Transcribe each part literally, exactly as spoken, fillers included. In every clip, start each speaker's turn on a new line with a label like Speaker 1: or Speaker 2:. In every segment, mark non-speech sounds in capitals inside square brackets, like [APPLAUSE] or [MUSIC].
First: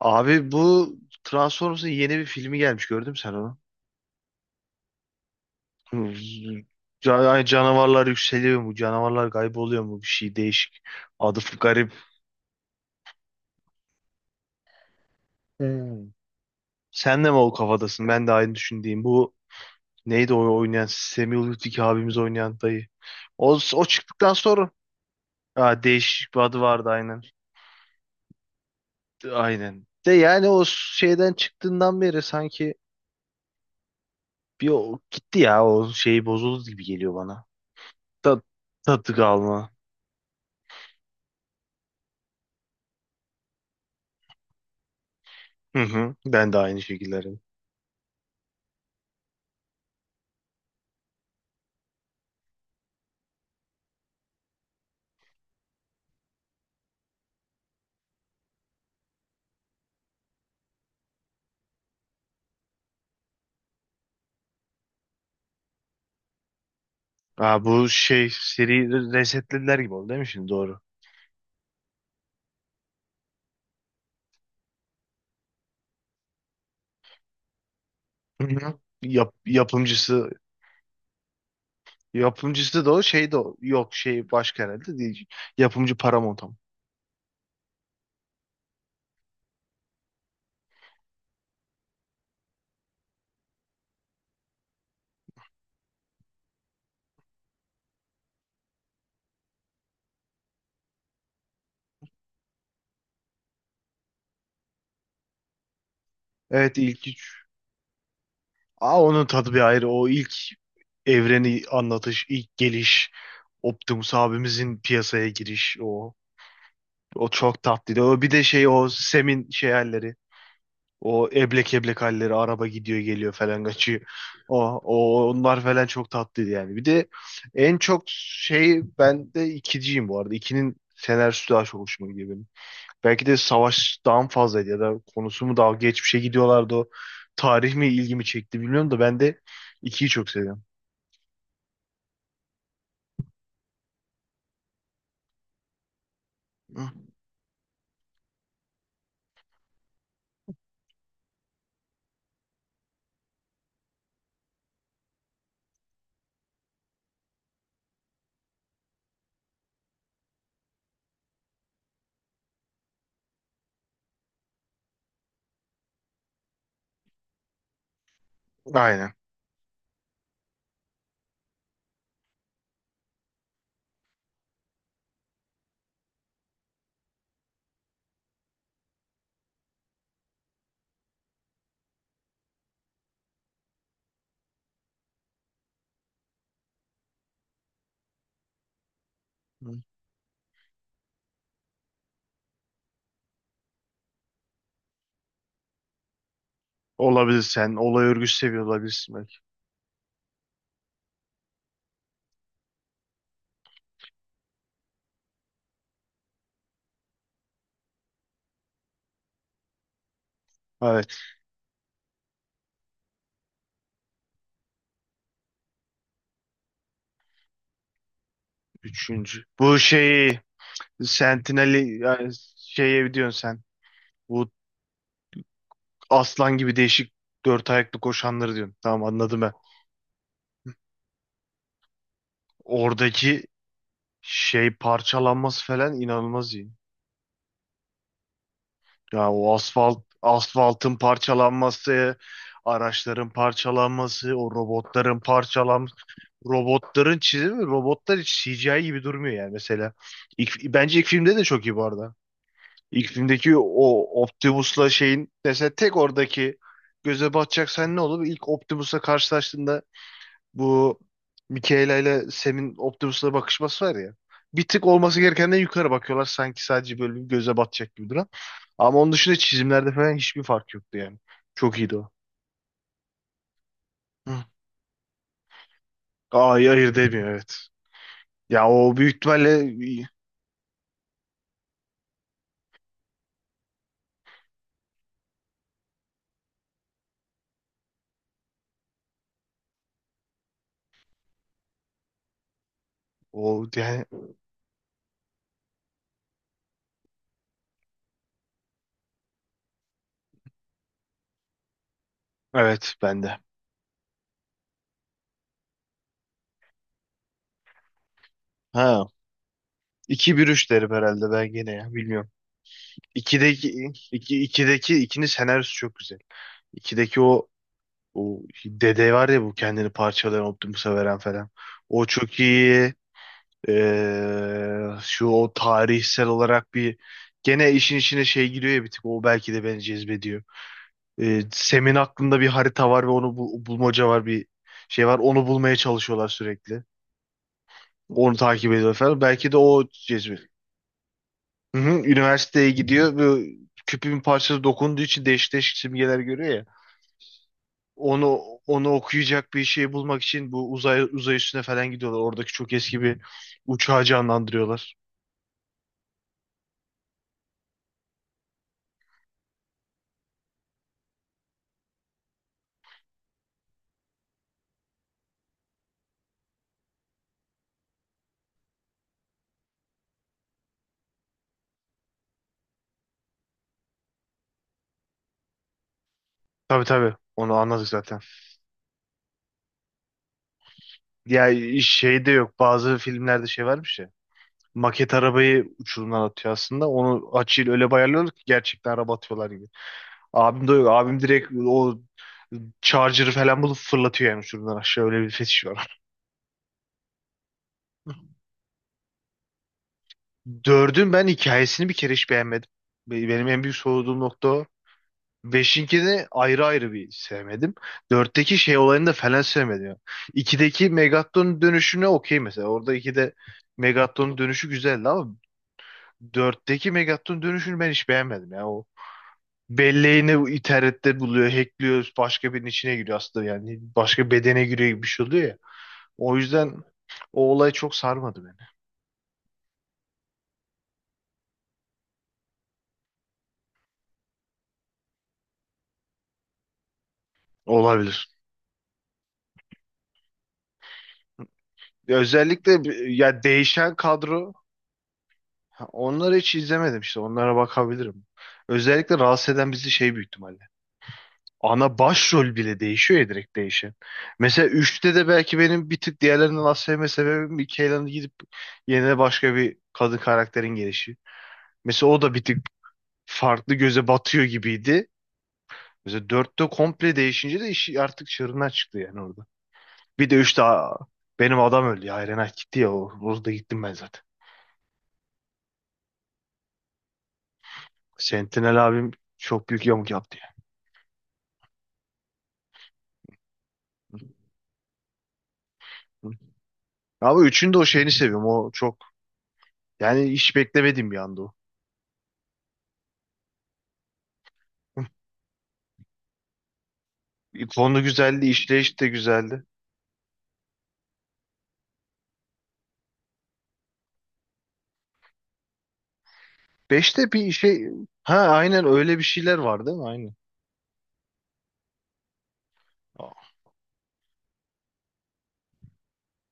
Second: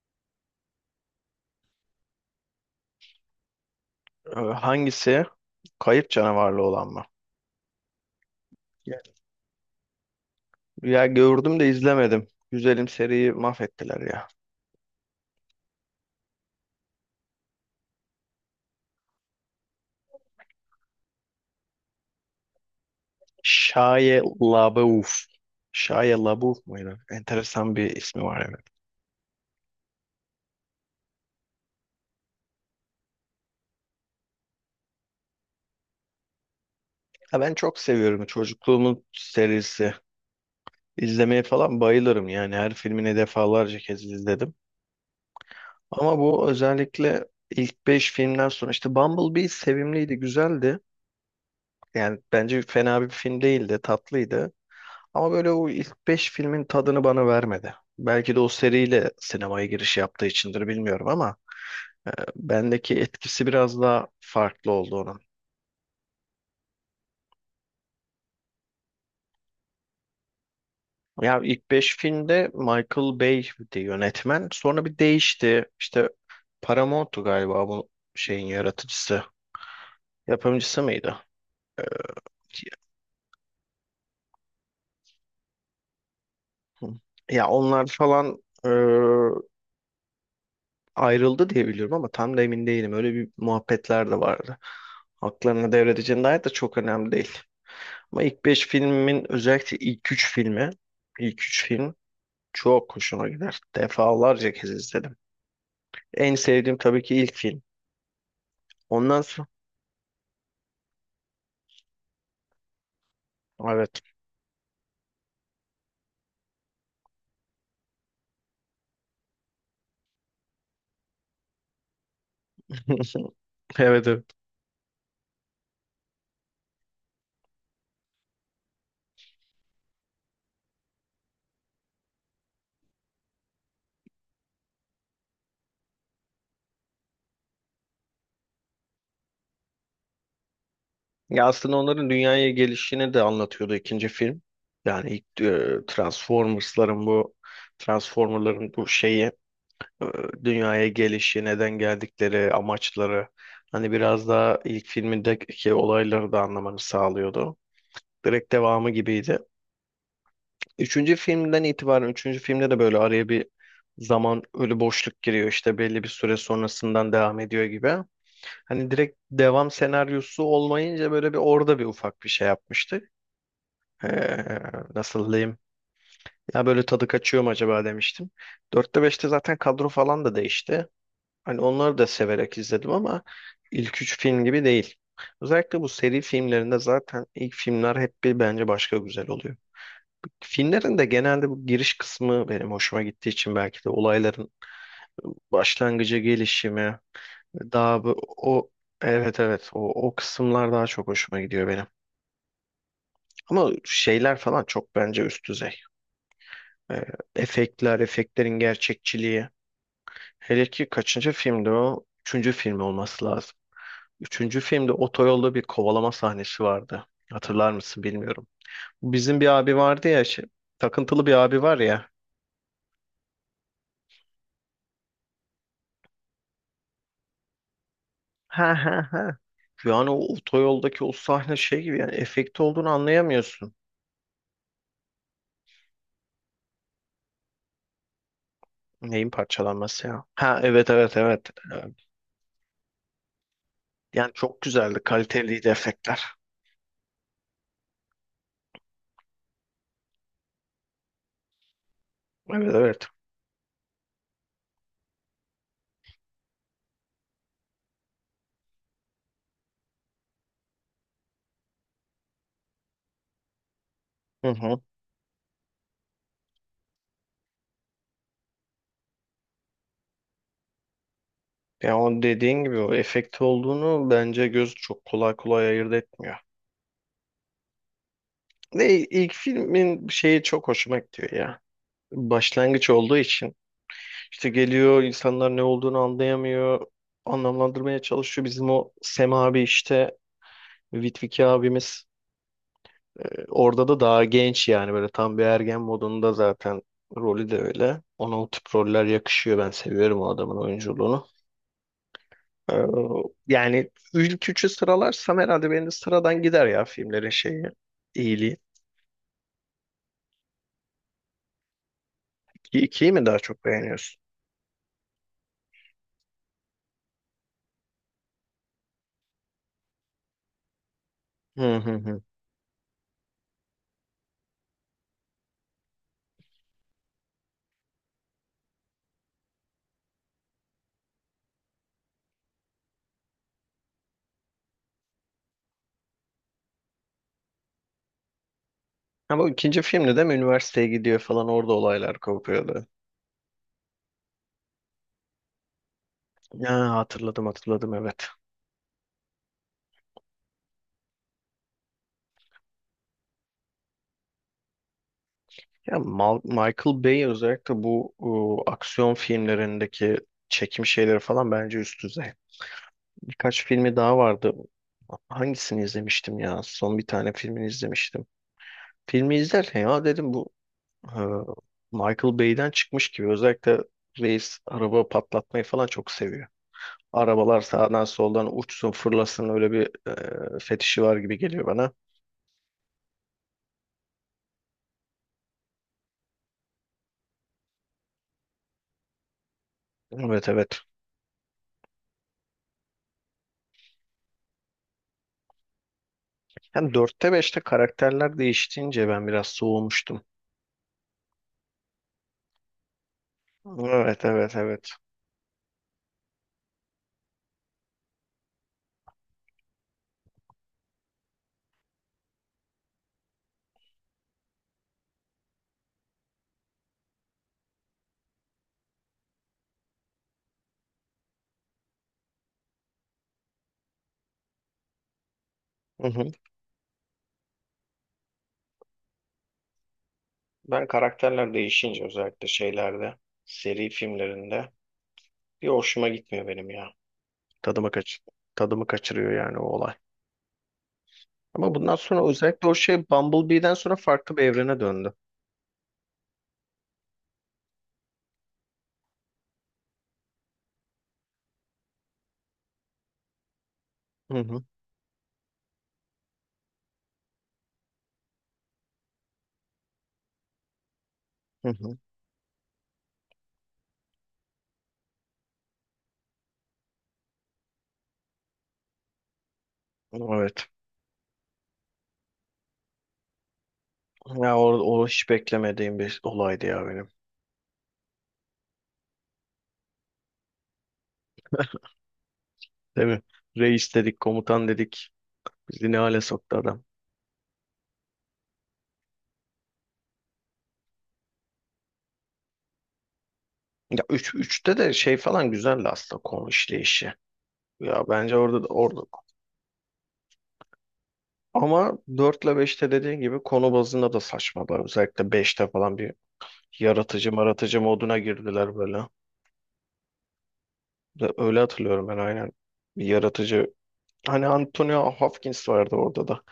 Speaker 1: Abi bu Transformers'ın yeni bir filmi gelmiş, gördün mü sen onu?
Speaker 2: Ee, Hangisi? Kayıp
Speaker 1: Hı,
Speaker 2: canavarlı olan mı?
Speaker 1: Can ay, Canavarlar yükseliyor mu?
Speaker 2: Ya
Speaker 1: Canavarlar kayboluyor mu? Bir şey değişik.
Speaker 2: Ya
Speaker 1: Adı f-
Speaker 2: gördüm de
Speaker 1: garip.
Speaker 2: izlemedim. Güzelim seriyi mahvettiler ya.
Speaker 1: Hmm. Sen de mi o kafadasın? Ben de aynı düşündüğüm. Bu neydi o oynayan? Samuel Lütfi abimiz oynayan dayı. O, o
Speaker 2: Shia
Speaker 1: çıktıktan sonra
Speaker 2: LaBeouf.
Speaker 1: ha,
Speaker 2: Shia
Speaker 1: değişik bir
Speaker 2: LaBeouf
Speaker 1: adı vardı,
Speaker 2: muydu?
Speaker 1: aynen.
Speaker 2: Enteresan bir ismi var, evet.
Speaker 1: Aynen. De yani o şeyden çıktığından beri sanki bir o, gitti ya, o şey bozuldu gibi geliyor
Speaker 2: Ya
Speaker 1: bana.
Speaker 2: ben çok seviyorum,
Speaker 1: Tat,
Speaker 2: çocukluğumun
Speaker 1: tadı kalma.
Speaker 2: serisi. İzlemeye falan bayılırım, yani her filmini defalarca kez izledim.
Speaker 1: Hı hı.
Speaker 2: Ama bu
Speaker 1: Ben de aynı
Speaker 2: özellikle
Speaker 1: şekillerim.
Speaker 2: ilk beş filmden sonra, işte Bumblebee sevimliydi, güzeldi. Yani bence fena bir film değildi, tatlıydı. Ama böyle o ilk beş filmin tadını bana vermedi. Belki de o seriyle sinemaya giriş yaptığı içindir, bilmiyorum ama e, bendeki etkisi biraz daha farklı oldu onun.
Speaker 1: Aa, bu şey seri resetlediler gibi oldu değil mi şimdi? Doğru.
Speaker 2: Ya ilk beş filmde Michael Bay'di yönetmen. Sonra bir değişti. İşte Paramount'tu galiba bu şeyin
Speaker 1: Hı hı.
Speaker 2: yaratıcısı.
Speaker 1: Yap, yapımcısı
Speaker 2: Yapımcısı mıydı?
Speaker 1: yapımcısı da o şey de o. Yok şey başka herhalde, değil. Yapımcı Paramount ama.
Speaker 2: Ya onlar falan e, ayrıldı diye biliyorum ama tam da emin değilim. Öyle bir muhabbetler de vardı. Haklarını devredeceğine dair de, çok önemli değil. Ama ilk beş filmin özellikle ilk üç filmi, ilk üç film çok hoşuma gider. Defalarca kez izledim. En sevdiğim
Speaker 1: Evet,
Speaker 2: tabii
Speaker 1: ilk
Speaker 2: ki ilk
Speaker 1: üç.
Speaker 2: film.
Speaker 1: Aa,
Speaker 2: Ondan
Speaker 1: onun
Speaker 2: sonra
Speaker 1: tadı bir ayrı. O ilk evreni anlatış, ilk geliş,
Speaker 2: evet.
Speaker 1: Optimus abimizin piyasaya giriş o. O çok tatlıydı. O bir de şey, o Sem'in şey halleri. O eblek eblek halleri, araba gidiyor geliyor
Speaker 2: [LAUGHS]
Speaker 1: falan, kaçıyor.
Speaker 2: Evet, evet.
Speaker 1: O, o onlar falan çok tatlıydı yani. Bir de en çok şey, ben de ikiciyim bu arada. İkinin senaryosu daha çok hoşuma gidiyor benim. Belki de savaştan fazlaydı ya da konusu mu daha geçmişe gidiyorlardı o. Tarih mi ilgimi çekti bilmiyorum da ben de ikiyi çok seviyorum.
Speaker 2: Ya aslında onların dünyaya gelişini de anlatıyordu ikinci film. Yani ilk e,
Speaker 1: Hı.
Speaker 2: Transformers'ların bu Transformer'ların bu şeyi, e, dünyaya gelişi, neden geldikleri, amaçları, hani biraz daha ilk filmindeki olayları da anlamanı sağlıyordu. Direkt devamı gibiydi. Üçüncü filmden itibaren, üçüncü filmde de böyle araya bir zaman, ölü boşluk giriyor, işte belli bir süre sonrasından devam ediyor gibi. Hani
Speaker 1: Aynen.
Speaker 2: direkt devam senaryosu olmayınca böyle bir orada bir ufak bir şey yapmıştık. Ee, Nasıl diyeyim? Ya böyle tadı kaçıyor mu acaba demiştim. Dörtte beşte zaten kadro falan da değişti. Hani onları da severek izledim ama ilk üç film gibi değil. Özellikle bu seri filmlerinde zaten ilk filmler hep bir, bence başka güzel oluyor.
Speaker 1: Hı.
Speaker 2: Filmlerin de genelde bu giriş kısmı benim hoşuma gittiği için, belki de olayların başlangıcı, gelişimi,
Speaker 1: Olabilir sen.
Speaker 2: daha
Speaker 1: Olay
Speaker 2: bu,
Speaker 1: örgüsü seviyor
Speaker 2: o
Speaker 1: olabilirsin belki.
Speaker 2: evet evet, o, o kısımlar daha çok hoşuma gidiyor benim. Ama şeyler falan çok bence üst düzey. Ee, efektler, efektlerin gerçekçiliği. Hele ki
Speaker 1: Evet.
Speaker 2: kaçıncı filmdi o? Üçüncü film olması lazım. Üçüncü filmde otoyolda bir kovalama sahnesi vardı. Hatırlar mısın, bilmiyorum. Bizim
Speaker 1: Üçüncü.
Speaker 2: bir abi
Speaker 1: Bu
Speaker 2: vardı ya,
Speaker 1: şeyi
Speaker 2: şey, takıntılı bir abi var
Speaker 1: Sentinel'i
Speaker 2: ya.
Speaker 1: yani, şeye diyorsun sen. Bu aslan gibi değişik dört ayaklı koşanları diyorum. Tamam,
Speaker 2: [LAUGHS]
Speaker 1: anladım ben.
Speaker 2: Yani o otoyoldaki o sahne şey gibi, yani efekti olduğunu
Speaker 1: Oradaki
Speaker 2: anlayamıyorsun.
Speaker 1: şey parçalanması falan inanılmaz iyi.
Speaker 2: Neyin
Speaker 1: Ya o asfalt
Speaker 2: parçalanması ya? Ha evet,
Speaker 1: asfaltın
Speaker 2: evet, evet. Ee,
Speaker 1: parçalanması, araçların
Speaker 2: Yani
Speaker 1: parçalanması, o
Speaker 2: çok güzeldi.
Speaker 1: robotların
Speaker 2: Kaliteliydi
Speaker 1: parçalanması.
Speaker 2: efektler.
Speaker 1: Robotların çizimi, robotlar hiç C G I gibi durmuyor yani mesela. İlk, bence ilk filmde de çok iyi bu arada.
Speaker 2: Evet, evet.
Speaker 1: İlk filmdeki o Optimus'la şeyin mesela, tek oradaki göze batacak sen ne olur? İlk Optimus'la karşılaştığında bu Michaela ile Sam'in Optimus'la bakışması var ya.
Speaker 2: Hı
Speaker 1: Bir
Speaker 2: hı.
Speaker 1: tık olması gerekenden yukarı bakıyorlar. Sanki sadece böyle bir göze batacak gibi duran. Ama onun dışında çizimlerde falan hiçbir fark yoktu yani. Çok
Speaker 2: Yani
Speaker 1: iyiydi o.
Speaker 2: o dediğin gibi o efekti olduğunu
Speaker 1: Hı.
Speaker 2: bence göz çok kolay kolay ayırt etmiyor.
Speaker 1: Ay hayır, demiyor, evet. Ya o
Speaker 2: Ve
Speaker 1: büyük
Speaker 2: ilk
Speaker 1: ihtimalle
Speaker 2: filmin şeyi çok hoşuma gidiyor ya. Başlangıç olduğu için, işte geliyor, insanlar ne olduğunu anlayamıyor. Anlamlandırmaya çalışıyor. Bizim o Sem abi, işte Vitviki abimiz,
Speaker 1: o
Speaker 2: orada da
Speaker 1: yani,
Speaker 2: daha genç, yani böyle tam bir ergen modunda. Zaten rolü de öyle. Ona o tip roller yakışıyor. Ben seviyorum o adamın oyunculuğunu. Ee,
Speaker 1: evet bende.
Speaker 2: Yani ilk üçü sıralarsam herhalde benim de sıradan gider ya filmlerin şeyi, iyiliği.
Speaker 1: Ha, iki bir üç derim herhalde ben gene, ya bilmiyorum.
Speaker 2: İ- İkiyi mi daha çok
Speaker 1: ikideki
Speaker 2: beğeniyorsun?
Speaker 1: iki ikideki ikinin senaryosu çok güzel. ikideki o, o dede var ya, bu kendini parçalayan Optimus'a veren falan.
Speaker 2: Hı hı
Speaker 1: O
Speaker 2: hı.
Speaker 1: çok iyi. Ee, şu o tarihsel olarak bir, gene işin içine şey giriyor ya, bir tık o belki de beni cezbediyor. Ee, Sem'in aklında bir harita var ve onu bul- bulmaca var, bir şey var, onu bulmaya çalışıyorlar sürekli. Onu takip ediyor falan.
Speaker 2: Ama
Speaker 1: Belki de
Speaker 2: ikinci
Speaker 1: o
Speaker 2: filmde de mi
Speaker 1: cezbediyor.
Speaker 2: üniversiteye gidiyor falan, orada
Speaker 1: Hı hı,
Speaker 2: olaylar
Speaker 1: üniversiteye
Speaker 2: kopuyordu.
Speaker 1: gidiyor ve küpün parçası dokunduğu için değişik değişik simgeler görüyor ya.
Speaker 2: Ya hatırladım, hatırladım, evet.
Speaker 1: Onu, onu okuyacak bir şey bulmak için bu uzay uzay üstüne falan gidiyorlar. Oradaki çok eski bir uçağı canlandırıyorlar.
Speaker 2: Ya Mal- Michael Bay özellikle bu ıı, aksiyon filmlerindeki çekim şeyleri falan bence üst düzey. Birkaç filmi daha vardı. Hangisini izlemiştim ya? Son bir tane filmini izlemiştim. Filmi izlerken ya dedim, bu e, Michael Bay'den çıkmış gibi. Özellikle reis araba patlatmayı falan çok seviyor.
Speaker 1: Tabii tabii. Onu
Speaker 2: Arabalar
Speaker 1: anladık
Speaker 2: sağdan
Speaker 1: zaten.
Speaker 2: soldan uçsun fırlasın, öyle bir e, fetişi var gibi
Speaker 1: Ya
Speaker 2: geliyor bana.
Speaker 1: şey de yok. Bazı filmlerde şey varmış ya. Maket arabayı uçurumdan atıyor aslında. Onu açıyla öyle bayarlıyorlar ki gerçekten araba atıyorlar gibi.
Speaker 2: Evet,
Speaker 1: Abim de
Speaker 2: evet.
Speaker 1: yok. Abim direkt o charger'ı falan bulup fırlatıyor yani uçurumdan aşağı. Öyle bir fetiş var.
Speaker 2: Yani dörtte beşte karakterler değiştiğince ben biraz soğumuştum.
Speaker 1: Dördün ben hikayesini bir kere hiç beğenmedim. Be- Benim en büyük soğuduğum
Speaker 2: Evet,
Speaker 1: nokta
Speaker 2: evet,
Speaker 1: o.
Speaker 2: evet.
Speaker 1: Beşinkini ayrı ayrı bir sevmedim. Dörtteki şey olayını da falan sevmedim ya. İkideki Megatron dönüşüne okey mesela. Orada ikide Megatron dönüşü güzeldi ama dörtteki Megatron dönüşünü ben hiç beğenmedim ya. O belleğini internette buluyor, hackliyor, başka birinin içine giriyor aslında yani. Başka bedene giriyor gibi bir şey oluyor ya.
Speaker 2: Hı hı.
Speaker 1: O yüzden o olay çok sarmadı beni.
Speaker 2: Ben karakterler değişince özellikle şeylerde, seri filmlerinde, bir hoşuma gitmiyor benim ya. Tadımı kaç
Speaker 1: Olabilir.
Speaker 2: tadımı kaçırıyor yani o olay. Ama bundan sonra özellikle o
Speaker 1: Özellikle bir-
Speaker 2: şey
Speaker 1: ya
Speaker 2: Bumblebee'den
Speaker 1: değişen
Speaker 2: sonra farklı bir
Speaker 1: kadro.
Speaker 2: evrene döndü.
Speaker 1: Ha, onları hiç izlemedim işte. Onlara bakabilirim. Özellikle rahatsız eden bizi şey, büyük ihtimalle. Ana başrol bile değişiyor ya, direkt değişen.
Speaker 2: Hı hı.
Speaker 1: Mesela üçte de belki benim bir tık diğerlerinden az sevme sebebim Mikaela'nın gidip yerine başka bir kadın karakterin gelişi.
Speaker 2: Hı hı.
Speaker 1: Mesela o da bir tık farklı göze batıyor gibiydi. Mesela dörtte komple değişince de işi artık çığırından çıktı yani orada. Bir de üçte
Speaker 2: Evet.
Speaker 1: aa, benim adam öldü ya. Iron Knight gitti ya. o- Orada gittim ben zaten.
Speaker 2: Ya o, o hiç beklemediğim bir olaydı ya benim.
Speaker 1: Sentinel abim çok büyük yamuk yaptı ya.
Speaker 2: Değil mi? Reis dedik, komutan dedik. Bizi ne hale soktu adam.
Speaker 1: Ama üçünü de o şeyini seviyorum. O çok, yani hiç beklemediğim bir anda o.
Speaker 2: Ya üç üçte de şey falan güzeldi aslında, konu işleyişi.
Speaker 1: [LAUGHS] Konu
Speaker 2: Ya bence
Speaker 1: güzeldi,
Speaker 2: orada da orada.
Speaker 1: işleyiş de güzeldi.
Speaker 2: Ama dört ile beşte dediğin gibi konu bazında da saçmalar. Özellikle beşte falan bir yaratıcı
Speaker 1: Beşte bir
Speaker 2: maratıcı
Speaker 1: şey,
Speaker 2: moduna
Speaker 1: ha
Speaker 2: girdiler
Speaker 1: aynen,
Speaker 2: böyle.
Speaker 1: öyle bir şeyler var değil mi? Aynen.
Speaker 2: Ve öyle hatırlıyorum ben, aynen. Bir yaratıcı Hani Antonio Hopkins vardı orada da.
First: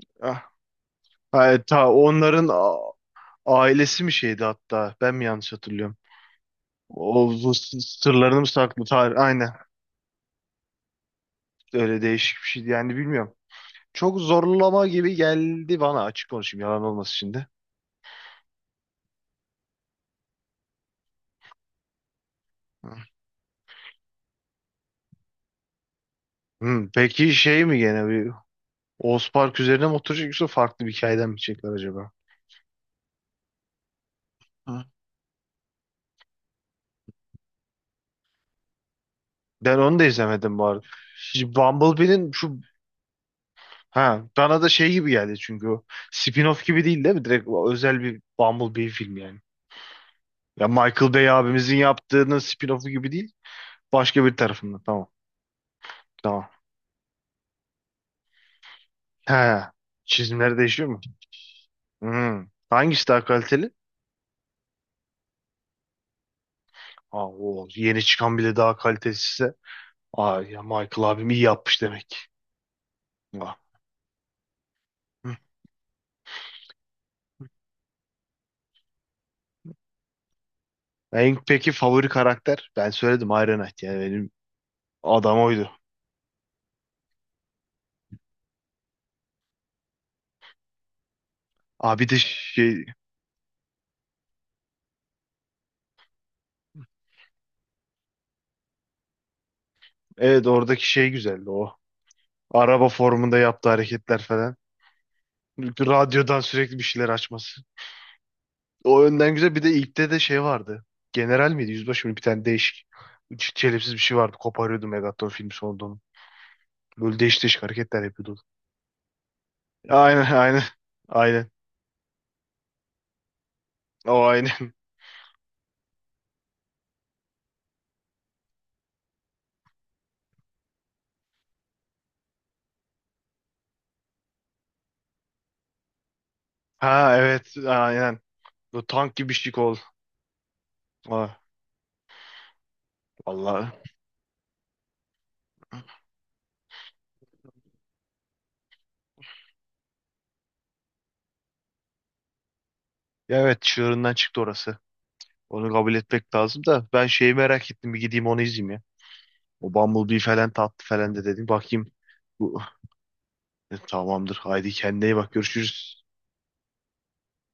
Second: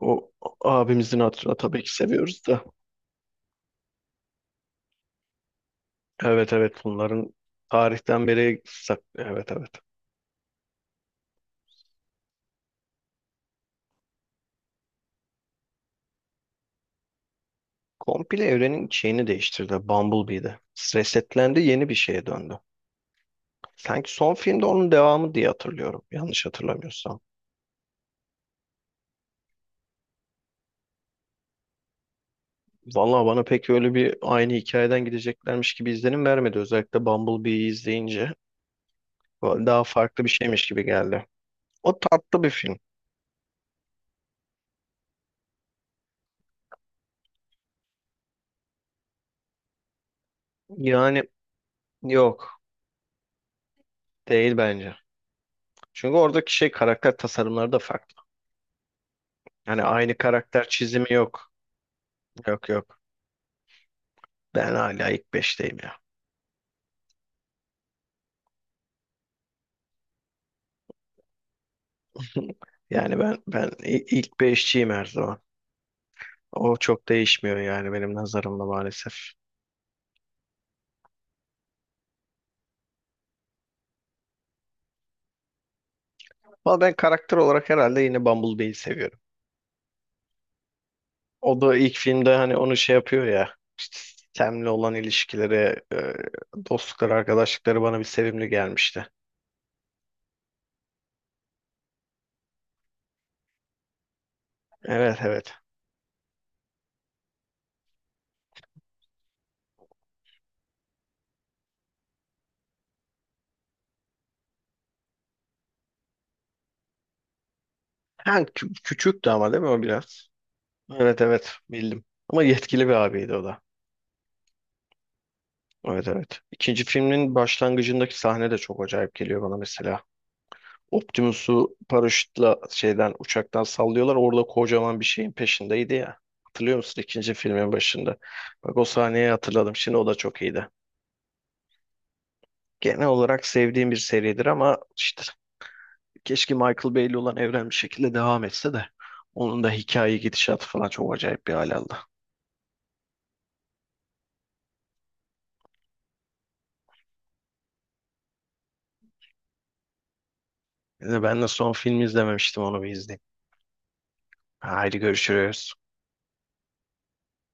Speaker 2: O
Speaker 1: Ah,
Speaker 2: abimizin
Speaker 1: ha,
Speaker 2: hatırına
Speaker 1: e,
Speaker 2: tabii
Speaker 1: ta
Speaker 2: ki seviyoruz
Speaker 1: onların
Speaker 2: da.
Speaker 1: a- ailesi mi şeydi hatta? Ben mi yanlış hatırlıyorum?
Speaker 2: Evet, evet,
Speaker 1: O
Speaker 2: bunların
Speaker 1: bu s-
Speaker 2: tarihten
Speaker 1: sırlarını mı
Speaker 2: beri
Speaker 1: saklı?
Speaker 2: sak-
Speaker 1: Tarih, aynen.
Speaker 2: evet, evet.
Speaker 1: Öyle değişik bir şeydi. Yani bilmiyorum. Çok zorlama gibi geldi bana. Açık konuşayım, yalan olmasın şimdi.
Speaker 2: Komple evrenin şeyini değiştirdi Bumblebee'de. Resetlendi, yeni bir şeye döndü. Sanki son filmde onun devamı diye hatırlıyorum, yanlış
Speaker 1: Hmm,
Speaker 2: hatırlamıyorsam.
Speaker 1: peki şey mi gene bir Oğuz Park üzerine mi oturacak yoksa farklı bir hikayeden mi çekler acaba?
Speaker 2: Vallahi bana pek öyle bir aynı
Speaker 1: Hı.
Speaker 2: hikayeden gideceklermiş gibi izlenim vermedi. Özellikle Bumblebee'yi izleyince
Speaker 1: Ben
Speaker 2: daha
Speaker 1: onu da
Speaker 2: farklı bir
Speaker 1: izlemedim
Speaker 2: şeymiş
Speaker 1: bu arada.
Speaker 2: gibi geldi.
Speaker 1: Şimdi
Speaker 2: O
Speaker 1: Bumblebee'nin
Speaker 2: tatlı bir
Speaker 1: şu,
Speaker 2: film.
Speaker 1: ha bana da şey gibi geldi çünkü o spin-off gibi, değil değil mi? Direkt o özel bir Bumblebee film yani. Ya Michael
Speaker 2: Yani
Speaker 1: Bay abimizin yaptığının
Speaker 2: yok,
Speaker 1: spin-off'u gibi değil. Başka bir
Speaker 2: değil
Speaker 1: tarafından.
Speaker 2: bence.
Speaker 1: Tamam.
Speaker 2: Çünkü
Speaker 1: Tamam.
Speaker 2: oradaki şey karakter tasarımları da farklı.
Speaker 1: He.
Speaker 2: Yani aynı
Speaker 1: Çizimleri
Speaker 2: karakter
Speaker 1: değişiyor mu?
Speaker 2: çizimi yok.
Speaker 1: Hmm.
Speaker 2: Yok, yok.
Speaker 1: Hangisi daha kaliteli?
Speaker 2: Ben hala ilk beşteyim ya.
Speaker 1: Aa, o yeni çıkan bile daha kalitesizse. Aa ya, Michael abim iyi yapmış demek.
Speaker 2: [LAUGHS] Yani ben
Speaker 1: Aa.
Speaker 2: ben i- ilk beşçiyim her
Speaker 1: Hı.
Speaker 2: zaman. O çok değişmiyor yani benim nazarımda maalesef.
Speaker 1: En peki favori karakter? Ben söyledim, Iron Knight yani benim adam oydu.
Speaker 2: Ama ben karakter olarak herhalde yine Bumblebee'yi seviyorum. O da ilk
Speaker 1: Abi de
Speaker 2: filmde hani onu
Speaker 1: şey.
Speaker 2: şey yapıyor ya, işte Sam'le olan ilişkileri, e, dostlukları, arkadaşlıkları bana bir sevimli gelmişti.
Speaker 1: Evet, oradaki şey güzeldi o. Araba formunda yaptığı hareketler falan.
Speaker 2: Evet, evet.
Speaker 1: Radyodan sürekli bir şeyler açması. O önden güzel. Bir de ilkte de şey vardı. General miydi? Yüzbaşı mıydı? Bir tane değişik. ç- Çelimsiz bir şey vardı. Koparıyordu Megaton filmi sonunda onu. Böyle değişik değişik hareketler yapıyordu.
Speaker 2: Ha, kü- küçüktü ama değil mi o
Speaker 1: Aynen [LAUGHS]
Speaker 2: biraz?
Speaker 1: aynen.
Speaker 2: Evet,
Speaker 1: Aynen.
Speaker 2: evet, bildim. Ama yetkili bir abiydi o da.
Speaker 1: O aynen. [LAUGHS]
Speaker 2: Evet, evet. İkinci filmin başlangıcındaki sahne de çok acayip geliyor bana mesela. Optimus'u paraşütle şeyden, uçaktan sallıyorlar. Orada kocaman bir şeyin peşindeydi ya. Hatırlıyor musun
Speaker 1: Ha
Speaker 2: ikinci
Speaker 1: evet,
Speaker 2: filmin başında?
Speaker 1: aynen.
Speaker 2: Bak o
Speaker 1: Bu tank
Speaker 2: sahneyi
Speaker 1: gibi bir şey
Speaker 2: hatırladım.
Speaker 1: oldu.
Speaker 2: Şimdi o da çok iyiydi.
Speaker 1: Ha,
Speaker 2: Genel olarak sevdiğim
Speaker 1: vallahi.
Speaker 2: bir seridir ama işte keşke Michael Bay'li olan evren bir şekilde devam etse de, onun da hikaye gidişatı falan çok acayip bir hal aldı.
Speaker 1: Ya evet, çığırından çıktı orası. Onu kabul etmek lazım da ben şeyi merak ettim, bir gideyim onu izleyeyim ya. O Bumblebee falan tatlı
Speaker 2: Bir
Speaker 1: falan,
Speaker 2: de
Speaker 1: de
Speaker 2: ben
Speaker 1: dedim.
Speaker 2: de son
Speaker 1: Bakayım.
Speaker 2: filmi
Speaker 1: Bu,
Speaker 2: izlememiştim, onu bir izleyeyim.
Speaker 1: E, tamamdır. Haydi
Speaker 2: Haydi
Speaker 1: kendine iyi bak.
Speaker 2: görüşürüz.
Speaker 1: Görüşürüz.